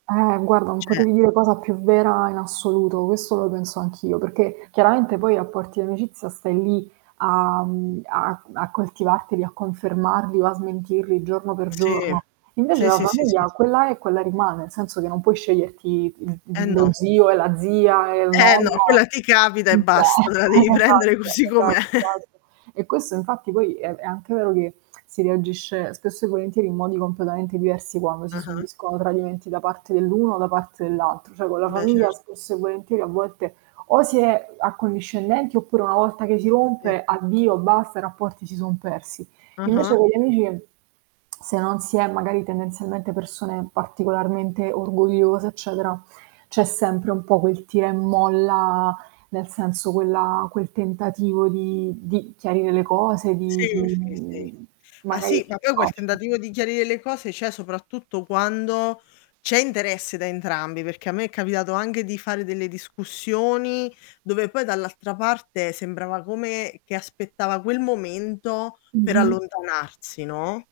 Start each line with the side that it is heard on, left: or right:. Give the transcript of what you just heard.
right: Eh guarda, non
left: C'è.
right: potevi dire cosa più vera in assoluto, questo lo penso anch'io, perché chiaramente poi i rapporti d'amicizia stai lì a, mhmm, a a coltivarteli, a confermarli o a smentirli giorno per
left: Sì,
right: giorno. Invece
left: sì,
right: la
left: sì, sì,
right: famiglia,
left: sì.
right: quella è quella rimane, nel senso che non puoi sceglierti
left: Eh
right: l lo
left: no.
right: zio e la zia e il
left: Eh-eh no,
right: nonno.
left: quella ti capita e basta,
right: [unintelligible]
left: te la devi
right: Esatto.
left: prendere così com'è.
right: Esatto, esatto. E questo infatti poi è è anche vero che si reagisce spesso e volentieri in modi completamente diversi quando si
left: Ah-ah.
right: subiscono tradimenti da parte dell'uno o da parte dell'altro, cioè con la
left: Beh,
right: famiglia
left: cer
right: spesso e volentieri a volte o si è accondiscendenti, oppure una volta che si
left: Sì.
right: rompe, addio basta, i rapporti si son persi. Invece
left: Ah-ah.
right: con gli amici, se non si è magari tendenzialmente persone particolarmente orgogliose, eccetera, c'è sempre un po' quel tira e molla, nel senso quella quel tentativo di di chiarire le cose,
left: Sì,
right: di di,
left: sì, sì.
right: uhm,
left: Ma
right: magari
left: sì, ma poi quel
right: [unintelligible]
left: tentativo di chiarire le cose c'è soprattutto quando c'è interesse da entrambi, perché a me è capitato anche di fare delle discussioni, dove poi dall'altra parte sembrava come che aspettava quel momento per
right: Mh-mh.
left: allontanarsi, no?